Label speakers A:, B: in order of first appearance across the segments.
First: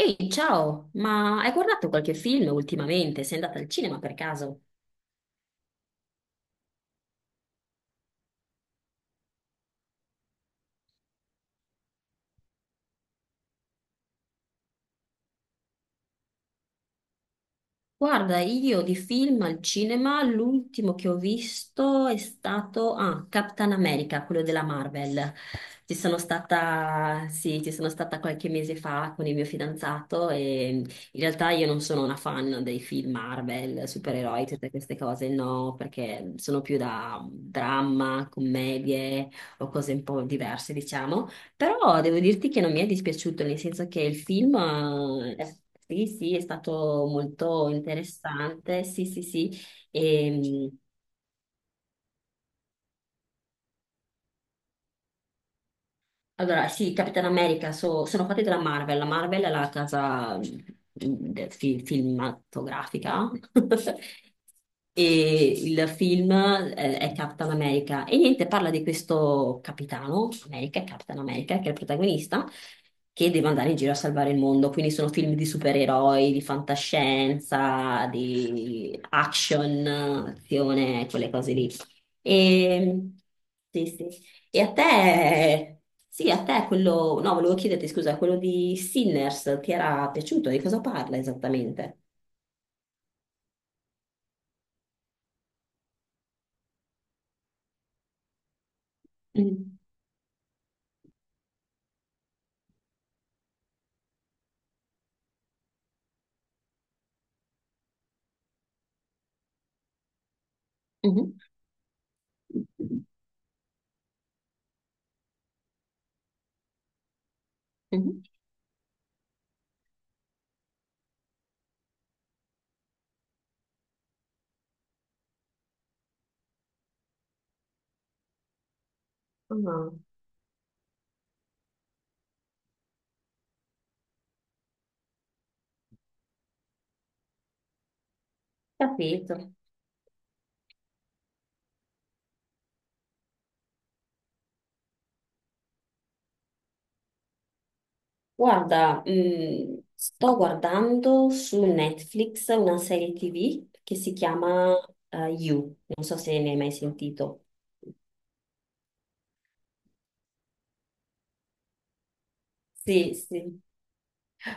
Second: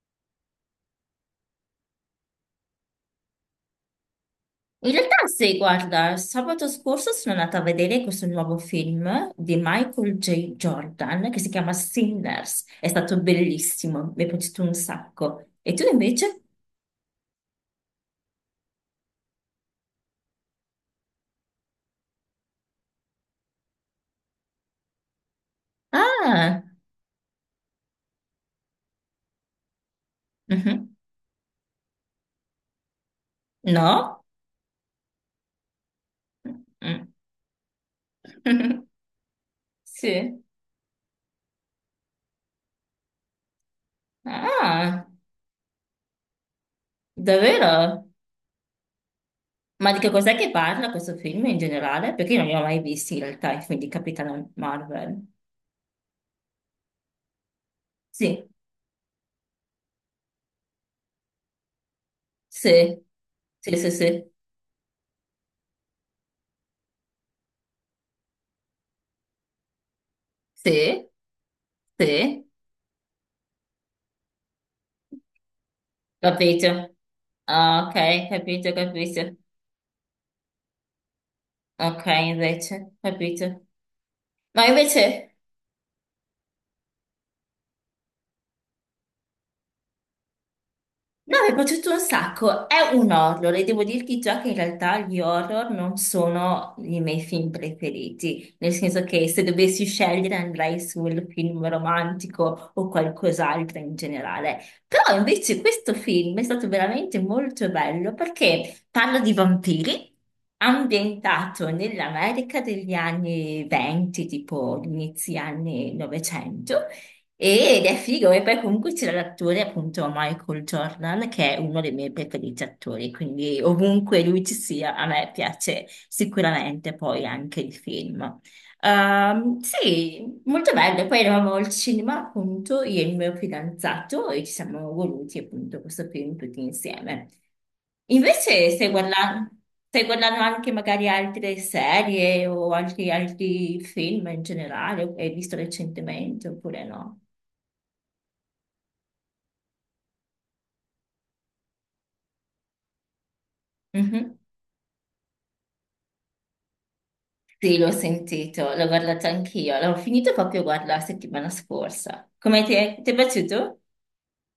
A: Ehi, ciao, ma hai guardato qualche film ultimamente? Sei andata al cinema per caso?
B: In realtà, sì, guarda, sabato scorso sono andata a vedere questo nuovo film di Michael J. Jordan che si chiama Sinners. È stato bellissimo, mi è piaciuto un sacco. E tu invece?
A: Guarda, io di film al cinema, l'ultimo che ho visto è stato Captain America, quello della Marvel. Ci sono
B: Ah,
A: stata, sì, ci sono stata qualche mese fa con il mio fidanzato e
B: mhm.
A: in realtà io non sono una fan dei film Marvel,
B: No?
A: supereroi, tutte queste cose, no, perché sono più
B: Mm.
A: da dramma, commedie o cose un po'
B: Sì.
A: diverse, diciamo. Però devo dirti che non mi è dispiaciuto, nel senso che il film,
B: Ah,
A: sì, sì, è stato molto
B: davvero?
A: interessante, sì, sì, sì.
B: Ma di che cos'è che
A: E,
B: parla questo film in generale? Perché io non li ho mai visti in realtà i film di Capitano Marvel.
A: Allora, sì, Capitan America sono fatti
B: Sì,
A: dalla Marvel. La Marvel è la casa
B: sì,
A: cinematografica.
B: sì, sì, sì,
A: E il film è Capitan America. E niente, parla di questo capitano America,
B: sì,
A: Capitan America, che è il protagonista,
B: sì,
A: che deve andare in giro a salvare il mondo. Quindi sono film di supereroi, di
B: capito. Ah, ok,
A: fantascienza,
B: capito,
A: di
B: capito.
A: action, azione, quelle cose lì.
B: Ok, invece,
A: E,
B: capito.
A: sì, sì. E
B: Ma
A: a
B: invece,
A: te, sì, a te quello, no, volevo chiederti scusa, quello di Sinners ti era piaciuto? Di cosa parla
B: no, mi è piaciuto
A: esattamente?
B: un sacco. È un horror e devo dirti già che in realtà gli horror non sono i miei film preferiti, nel senso che se
A: Mm.
B: dovessi scegliere andrei sul film romantico o qualcos'altro in generale. Però invece questo film è stato veramente molto bello perché parla di vampiri.
A: Mhm,
B: Ambientato nell'America degli anni 20, tipo inizi anni 900, ed è
A: mhm.
B: figo, e poi comunque c'era l'attore appunto Michael Jordan, che è uno dei miei preferiti attori, quindi ovunque lui ci sia, a me piace sicuramente poi anche il film.
A: Ah,
B: Sì, molto bello. Poi eravamo al cinema appunto, io e il mio fidanzato, e ci siamo voluti appunto questo film tutti insieme. Invece
A: capito.
B: stai guardando anche magari altre serie o altri film in generale, che hai visto recentemente oppure no?
A: Guarda, sto guardando su Netflix una serie TV che si
B: Mhm.
A: chiama You, non so se ne hai mai sentito.
B: Sì, l'ho sentito, l'ho guardato anch'io, l'ho finito proprio guarda, la settimana scorsa. Come ti è
A: Sì, sì.
B: piaciuto?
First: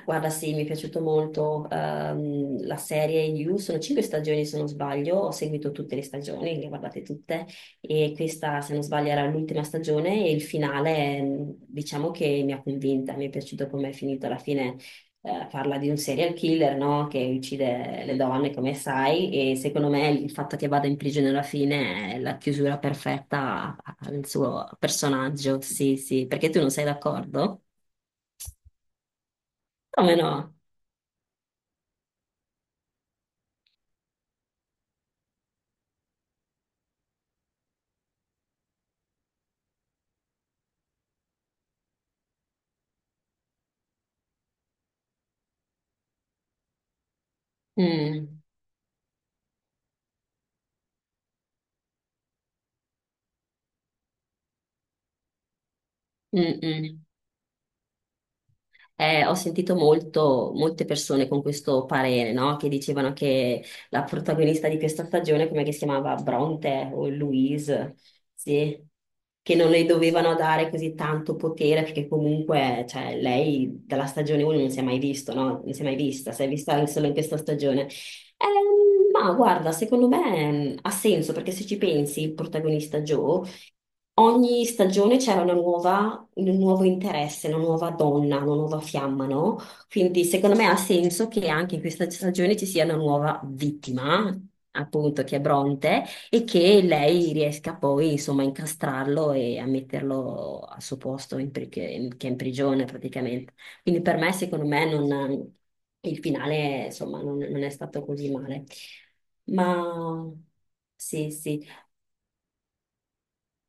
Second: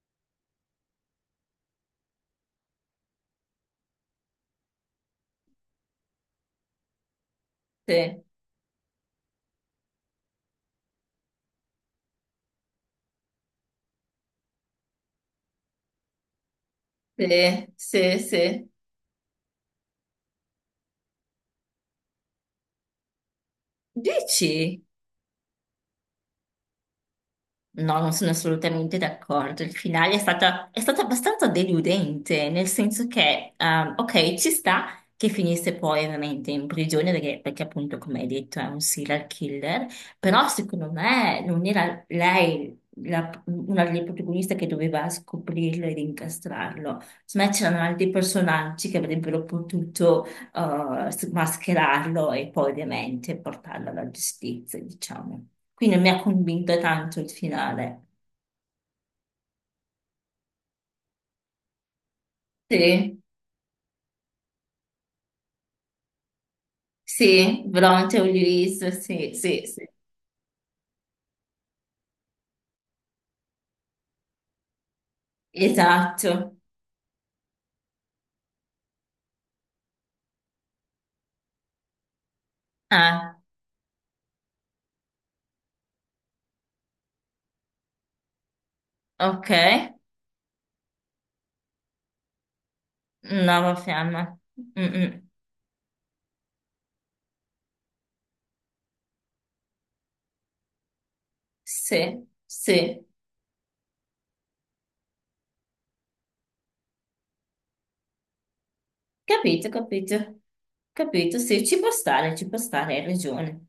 A: Guarda, sì, mi è piaciuto molto la serie You, sono cinque stagioni se non sbaglio, ho seguito tutte le stagioni, le ho guardate tutte e
B: Sì,
A: questa se non sbaglio era l'ultima stagione e il finale diciamo che mi ha convinta, mi è piaciuto come è finito alla fine, parla di un serial killer, no? Che
B: sì,
A: uccide le
B: sì,
A: donne
B: sì.
A: come sai e secondo me il fatto che vada in prigione alla fine è la chiusura perfetta al suo
B: Dici?
A: personaggio, sì, sì, perché tu non sei d'accordo?
B: No, non sono assolutamente d'accordo. Il finale
A: Come no?
B: è stato abbastanza deludente, nel senso che, ok, ci sta che finisse poi ovviamente in prigione, perché appunto, come hai detto, è un serial killer, però secondo me non era lei una delle protagoniste che doveva scoprirlo ed incastrarlo. Secondo me c'erano altri
A: Mm.
B: personaggi che avrebbero potuto mascherarlo e poi ovviamente portarlo alla giustizia, diciamo. Quindi mi ha convinto
A: Mm-mm.
B: tanto il finale.
A: Ho sentito molte persone con questo parere, no? Che dicevano
B: Sì,
A: che la protagonista di questa stagione, come che si chiamava Bronte o
B: sì,
A: Louise,
B: Bronte
A: sì,
B: Ulisse, sì,
A: che
B: sì,
A: non le
B: sì.
A: dovevano dare così tanto potere perché comunque, cioè, lei dalla stagione 1 non si è mai visto, no? Non si è mai vista, si è
B: Esatto.
A: vista solo in questa stagione. Ma guarda, secondo me ha senso perché se ci pensi, il protagonista
B: Ah,
A: Joe, ogni stagione c'era una nuova, un nuovo interesse, una nuova donna, una nuova fiamma,
B: ok.
A: no? Quindi secondo me ha senso che anche in questa stagione ci sia una nuova
B: Nuova
A: vittima,
B: fiamma.
A: appunto,
B: Mm-mm.
A: che è Bronte, e che lei riesca poi, insomma, a incastrarlo e a metterlo al suo posto, in pri-
B: Sì,
A: che è in prigione
B: sì.
A: praticamente. Quindi per me, secondo me, il finale, insomma, non è stato così male.
B: Capito,
A: Ma
B: capito.
A: sì,
B: Capito,
A: sì.
B: sì, ci può stare, hai ragione.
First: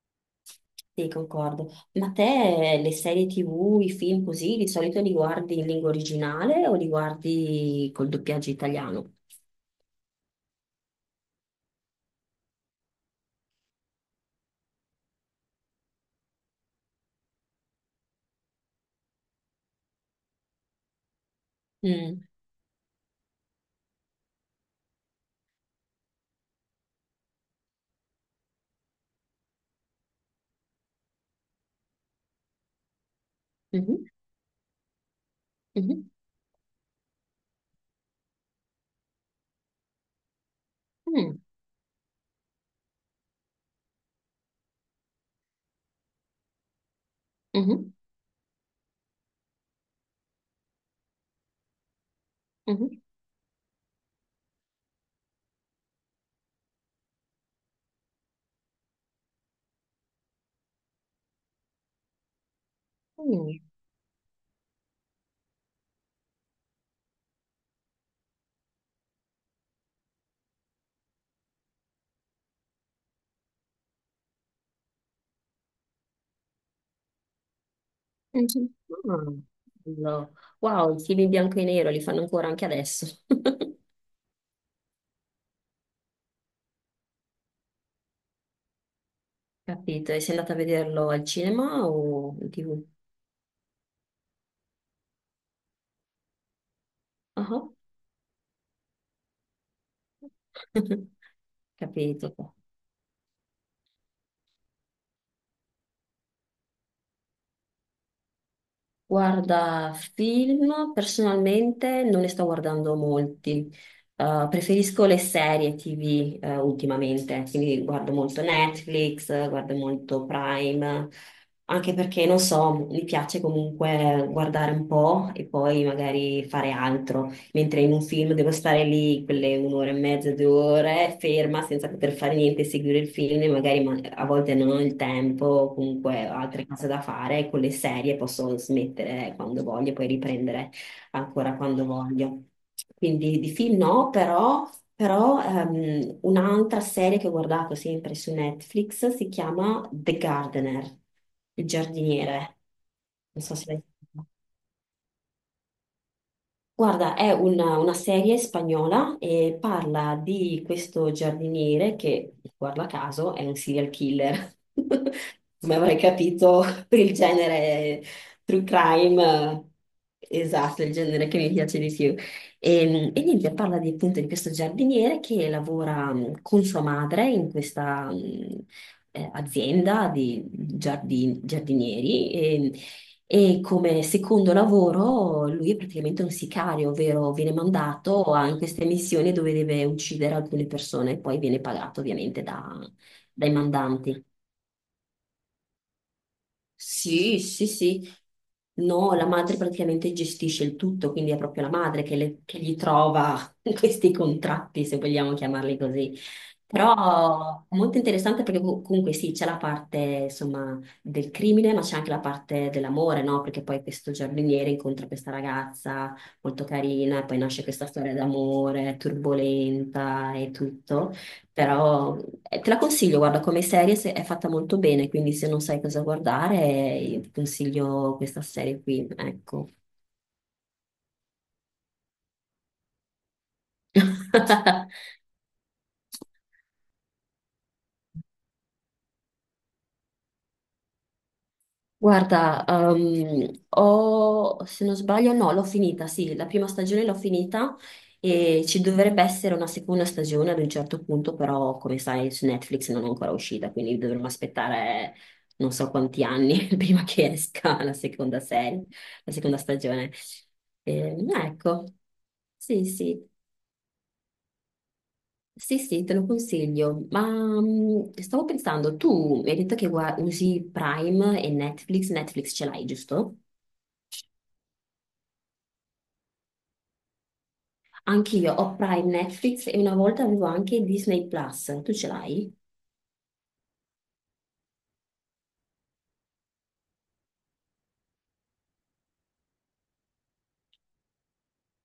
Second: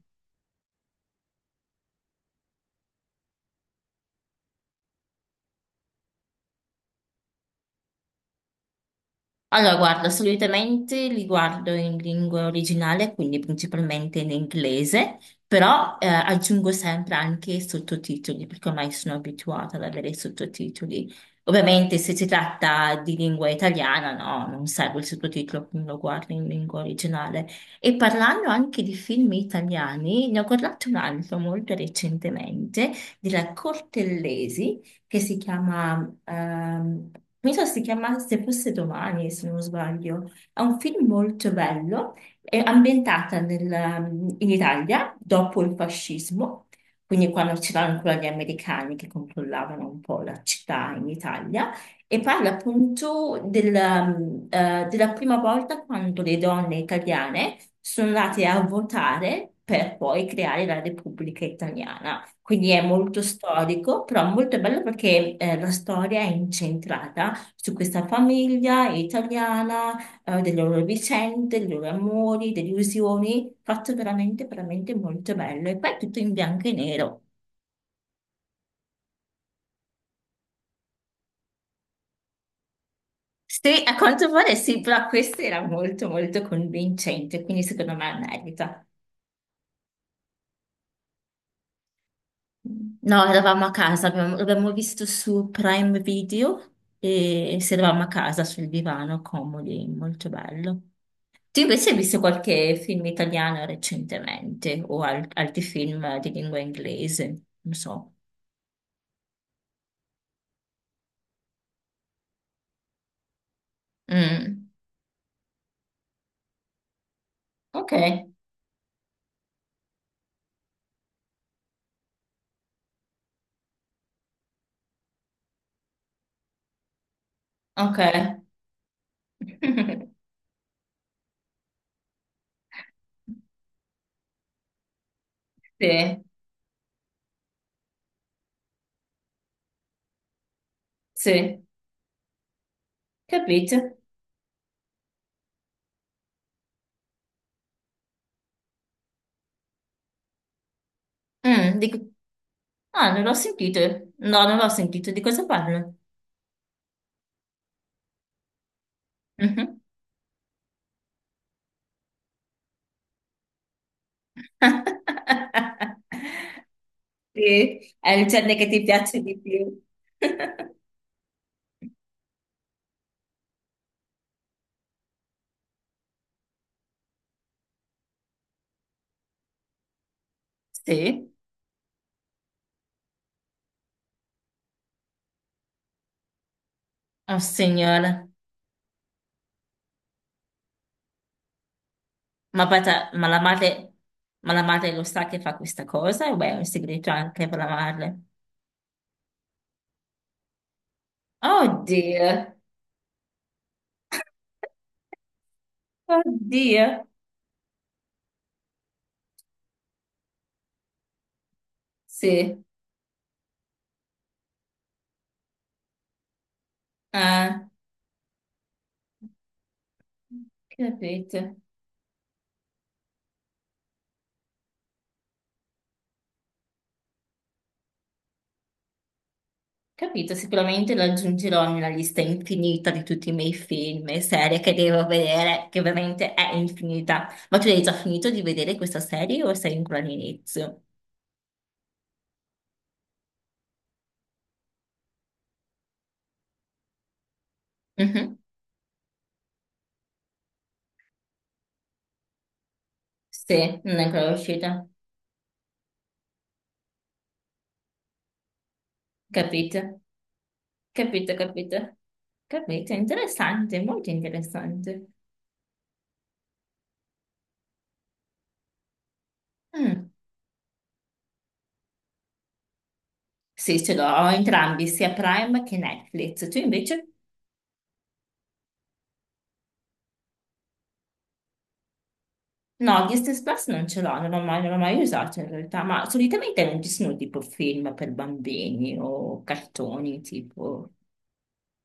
A: Sì, concordo. Ma te le serie TV, i film così, di solito li guardi in lingua originale o li guardi col doppiaggio italiano?
B: Allora, guarda, solitamente li guardo in lingua originale, quindi principalmente in inglese, però aggiungo sempre anche i sottotitoli, perché ormai sono abituata ad avere i sottotitoli. Ovviamente se
A: Mm,
B: si tratta di lingua italiana, no, non serve il sottotitolo, quindi lo guardo in lingua originale. E parlando anche di film italiani, ne ho guardato un altro molto recentemente, della
A: mhm,
B: Cortellesi che si
A: mhm,
B: chiama, mi sa si chiama Se fosse domani, se non sbaglio. È un film
A: mm,
B: molto bello, è ambientata in Italia dopo il fascismo, quindi quando c'erano
A: mhm,
B: ancora gli americani che controllavano un po' la città in Italia. E parla
A: mhm,
B: appunto della prima volta quando le donne italiane sono andate a votare per poi creare la Repubblica Italiana. Quindi è molto
A: mm,
B: storico, però molto bello perché la storia è incentrata su questa famiglia italiana, delle loro vicende, dei loro amori, delusioni, fatto veramente, veramente molto bello. E poi è tutto in bianco e nero.
A: mhm. Ah, bello. Wow, i film in bianco e nero li fanno ancora anche adesso.
B: Sì, a quanto pare sì, però questo era molto, molto convincente, quindi secondo me merita.
A: Capito? E sei andata a vederlo al cinema o in TV?
B: No, eravamo a casa, l'abbiamo visto su Prime Video
A: Ah,
B: e
A: ah.
B: si eravamo a casa sul divano, comodi, molto bello. Tu invece hai visto
A: Capito.
B: qualche film italiano recentemente o altri film di lingua inglese? Non so.
A: Guarda, film personalmente non ne sto guardando molti.
B: Mm.
A: Preferisco le serie TV ultimamente, quindi
B: Ok,
A: guardo molto Netflix, guardo molto Prime, anche perché non so, mi piace comunque guardare un po' e poi magari fare altro mentre in
B: ok.
A: un film devo stare lì quelle un'ora e mezza, due ore, ferma senza poter fare niente, seguire il film, e magari a volte non ho il tempo, o
B: Sì,
A: comunque ho altre cose da fare, con le serie posso smettere quando voglio, poi riprendere ancora
B: sì,
A: quando voglio. Quindi di
B: capito.
A: film no, però un'altra serie che ho guardato sempre su Netflix si chiama The Gardener, il
B: Mm,
A: giardiniere.
B: ah, non l'ho
A: Non so se
B: sentito.
A: l'hai sentita.
B: No, non l'ho sentito. Di cosa parlo?
A: Guarda, è una serie spagnola e
B: Mhm.
A: parla di questo giardiniere che, guarda caso, è un serial killer. Come avrei capito, per il
B: Sì,
A: genere
B: è il genere
A: true
B: che ti piace di
A: crime,
B: più.
A: esatto, il genere che mi piace di più. E niente, parla di, appunto di questo giardiniere che lavora con sua madre in questa azienda di
B: Sì,
A: giardinieri. E come secondo lavoro lui è praticamente un sicario, ovvero
B: oh
A: viene
B: signora,
A: mandato in queste missioni dove deve uccidere alcune persone e poi viene pagato ovviamente
B: ma, pata- ma la
A: dai
B: madre,
A: mandanti.
B: ma la madre lo sa che fa questa cosa? O beh, è un segreto
A: Sì,
B: anche per
A: sì,
B: la
A: sì.
B: madre?
A: No, la madre praticamente gestisce il tutto, quindi è proprio la madre
B: Oddio,
A: che gli trova questi contratti, se vogliamo chiamarli così.
B: oddio,
A: Però è molto interessante perché comunque sì, c'è la parte insomma del crimine, ma c'è anche la
B: sì,
A: parte dell'amore, no? Perché poi questo giardiniere incontra questa ragazza molto carina e poi nasce
B: ah,
A: questa storia d'amore turbolenta e tutto.
B: capito,
A: Però te la consiglio, guarda, come serie è fatta molto bene, quindi se non sai cosa guardare, io ti consiglio questa serie qui, ecco.
B: capito, sicuramente lo aggiungerò nella lista infinita di tutti i miei film e serie che devo vedere, che ovviamente è infinita. Ma tu hai già finito di vedere questa serie o sei ancora all'inizio?
A: Guarda, se non sbaglio, no, l'ho finita, sì, la prima stagione l'ho finita
B: Mhm.
A: e ci dovrebbe essere una seconda stagione ad un certo punto, però come sai su Netflix non è ancora uscita,
B: Sì,
A: quindi
B: non è
A: dovremmo
B: ancora uscita,
A: aspettare non so quanti anni prima che esca la seconda serie, la seconda
B: capito,
A: stagione.
B: capito,
A: Ecco.
B: capito,
A: Sì,
B: capito,
A: sì,
B: interessante, molto interessante.
A: sì, sì, te lo consiglio. Ma stavo pensando, tu mi hai detto che
B: Mm.
A: usi Prime e Netflix, Netflix ce l'hai, giusto?
B: Sì, ce l'ho entrambi, sia Prime che Netflix, tu invece?
A: Anche io ho Prime Netflix e una volta avevo anche Disney Plus, tu ce l'hai?
B: No, Disney Plus non ce l'ho, non l'ho mai usato in realtà, ma solitamente non ci sono tipo film per bambini o cartoni tipo...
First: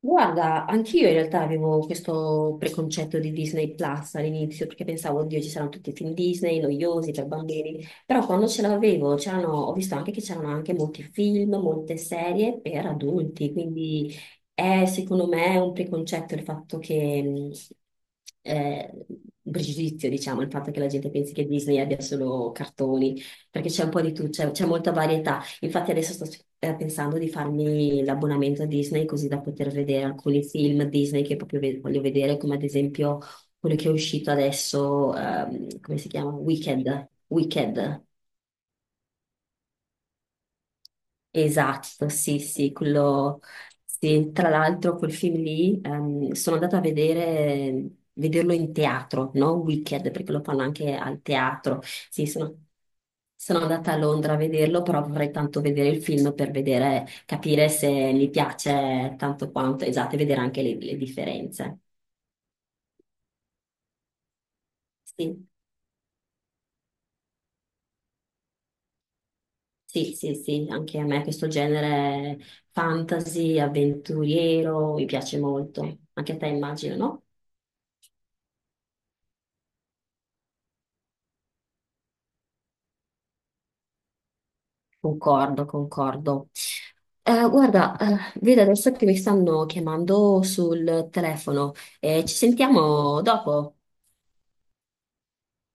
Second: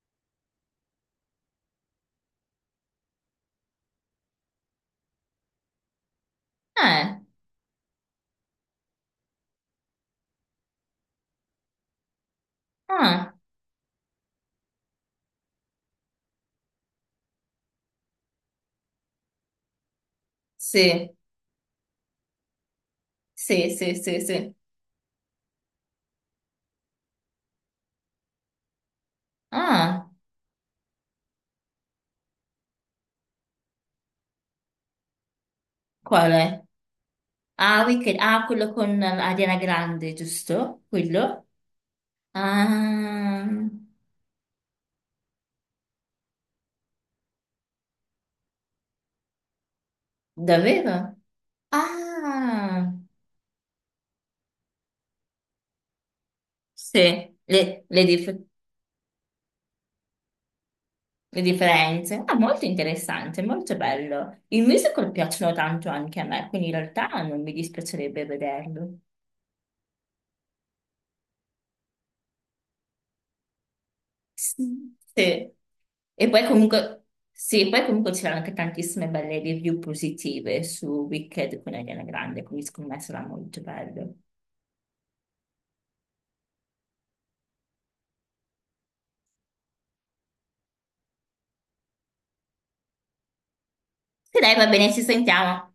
A: Guarda, anch'io in realtà avevo questo preconcetto di Disney Plus all'inizio perché pensavo, oddio, ci saranno tutti i film Disney noiosi
B: Eh,
A: per bambini, però quando ce l'avevo c'erano, ho visto anche che c'erano anche molti film, molte serie per
B: ah,
A: adulti, quindi è secondo me un preconcetto il fatto che, eh, un pregiudizio, diciamo, il fatto che la gente
B: sì,
A: pensi che Disney abbia solo cartoni, perché
B: sì,
A: c'è un
B: sì,
A: po' di
B: sì,
A: tutto, c'è
B: sì.
A: c'è molta varietà. Infatti adesso sto pensando di farmi l'abbonamento a Disney così da poter vedere
B: Ah,
A: alcuni film Disney che proprio voglio vedere, come ad esempio quello che è uscito adesso, come si
B: qual
A: chiama?
B: è?
A: Wicked.
B: Ah,
A: Wicked.
B: Wicked, ah, quello con Ariana Grande, giusto? Quello?
A: Esatto, sì, sì, quello,
B: Ah,
A: sì. Tra l'altro quel film lì sono andata a vedere, vederlo in teatro, non Wicked, perché lo fanno anche
B: davvero?
A: al teatro. Sì,
B: Ah,
A: sono andata a Londra a vederlo, però vorrei tanto vedere il film per vedere,
B: sì,
A: capire
B: le,
A: se
B: le
A: mi piace tanto quanto, esatto, e vedere anche le
B: Le
A: differenze.
B: differenze? Ah, molto interessante, molto bello. I musical
A: Sì,
B: piacciono tanto anche a me, quindi in realtà non mi dispiacerebbe vederlo.
A: sì, sì, sì, anche a me questo genere fantasy, avventuriero,
B: Sì.
A: mi piace
B: Sì.
A: molto.
B: E
A: Anche a te
B: poi
A: immagino,
B: comunque,
A: no?
B: sì, poi comunque c'erano anche tantissime belle review positive su Wicked con Ariana Grande, quindi scommesso era molto bello.
A: Concordo, concordo. Guarda, vedo adesso che mi stanno chiamando sul telefono. Ci sentiamo dopo.
B: E dai, va bene, ci sentiamo.